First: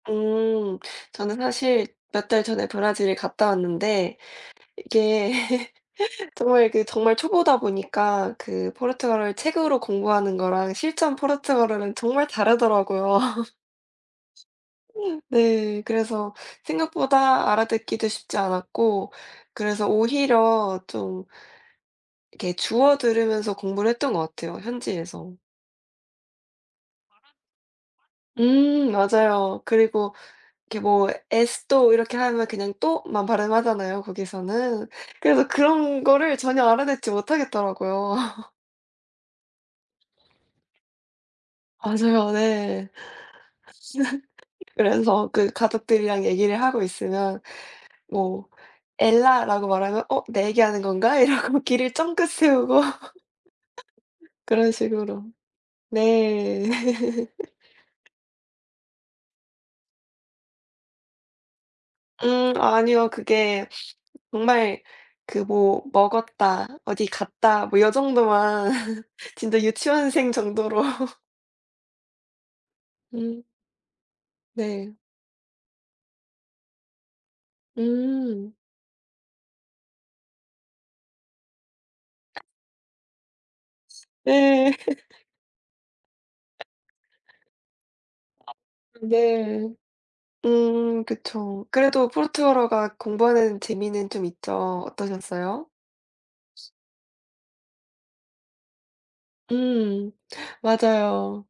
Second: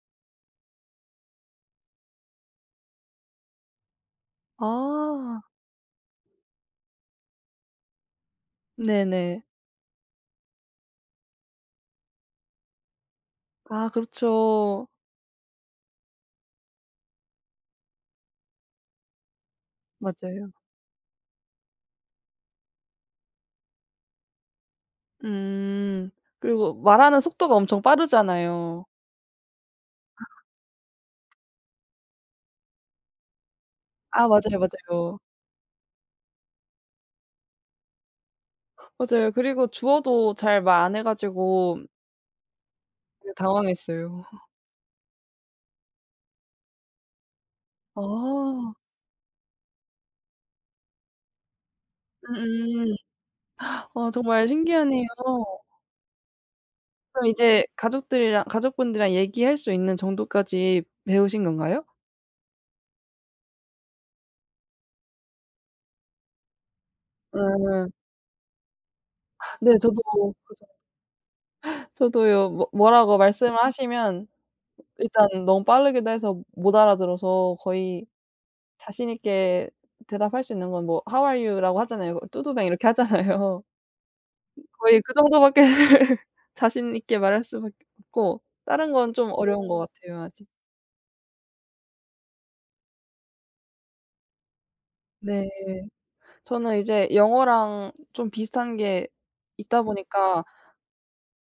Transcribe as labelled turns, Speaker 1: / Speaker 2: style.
Speaker 1: 음 저는 사실 몇 달 전에 브라질을 갔다 왔는데 이게
Speaker 2: 아.
Speaker 1: 정말 그 정말 초보다 보니까 그 포르투갈어를
Speaker 2: 네네.
Speaker 1: 책으로 공부하는 거랑 실전 포르투갈어는 정말 다르더라고요.
Speaker 2: 아 그렇죠.
Speaker 1: 네 그래서 생각보다 알아듣기도 쉽지 않았고 그래서
Speaker 2: 맞아요.
Speaker 1: 오히려 좀 이렇게 주워들으면서 공부를 했던 것 같아요 현지에서.
Speaker 2: 음. 그리고 말하는 속도가 엄청 빠르잖아요.
Speaker 1: 음 맞아요. 그리고 이렇게 뭐 esto 이렇게 하면 그냥 to 만 발음하잖아요
Speaker 2: 아 맞아요,
Speaker 1: 거기서는.
Speaker 2: 맞아요.
Speaker 1: 그래서 그런 거를 전혀 알아듣지 못하겠더라고요.
Speaker 2: 맞아요. 그리고 주어도 잘 말 안 해 가지고
Speaker 1: 맞아요 네.
Speaker 2: 네 당황했어요.
Speaker 1: 그래서 그 가족들이랑 얘기를 하고 있으면 뭐
Speaker 2: 어.
Speaker 1: "엘라"라고 말하면 '어 내 얘기 하는 건가.' 이러고 귀를 쫑긋 세우고
Speaker 2: 음음. 어 정말
Speaker 1: 그런
Speaker 2: 신기하네요.
Speaker 1: 식으로. 네.
Speaker 2: 그럼 이제 가족들이랑 가족분들이랑 얘기할 수 있는 정도까지 배우신 건가요?
Speaker 1: 음 아니요. 그게 정말 그 뭐 먹었다 어디 갔다 뭐 요
Speaker 2: 음.
Speaker 1: 정도만 진짜
Speaker 2: 네 저도
Speaker 1: 유치원생
Speaker 2: 그 정도
Speaker 1: 정도로
Speaker 2: 저도요. 뭐 뭐라고
Speaker 1: 음.
Speaker 2: 말씀을 하시면
Speaker 1: 네.
Speaker 2: 일단 너무 빠르기도 해서 못 알아들어서 거의
Speaker 1: 음.
Speaker 2: 자신 있게 대답할 수 있는 건 뭐 "How are you? "라고 하잖아요. "Tudo bem?" 이렇게 하잖아요.
Speaker 1: 네.
Speaker 2: 거의 그 정도 밖에 자신 있게 말할 수밖에 없고 다른 건 좀 어려운
Speaker 1: 네.
Speaker 2: 것 같아요 아직.
Speaker 1: 음 그쵸. 그래도 포르투갈어가 공부하는 재미는 좀 있죠.
Speaker 2: 네.
Speaker 1: 어떠셨어요?
Speaker 2: 저는 이제 영어랑 좀 비슷한 게 있다
Speaker 1: 음
Speaker 2: 보니까
Speaker 1: 맞아요.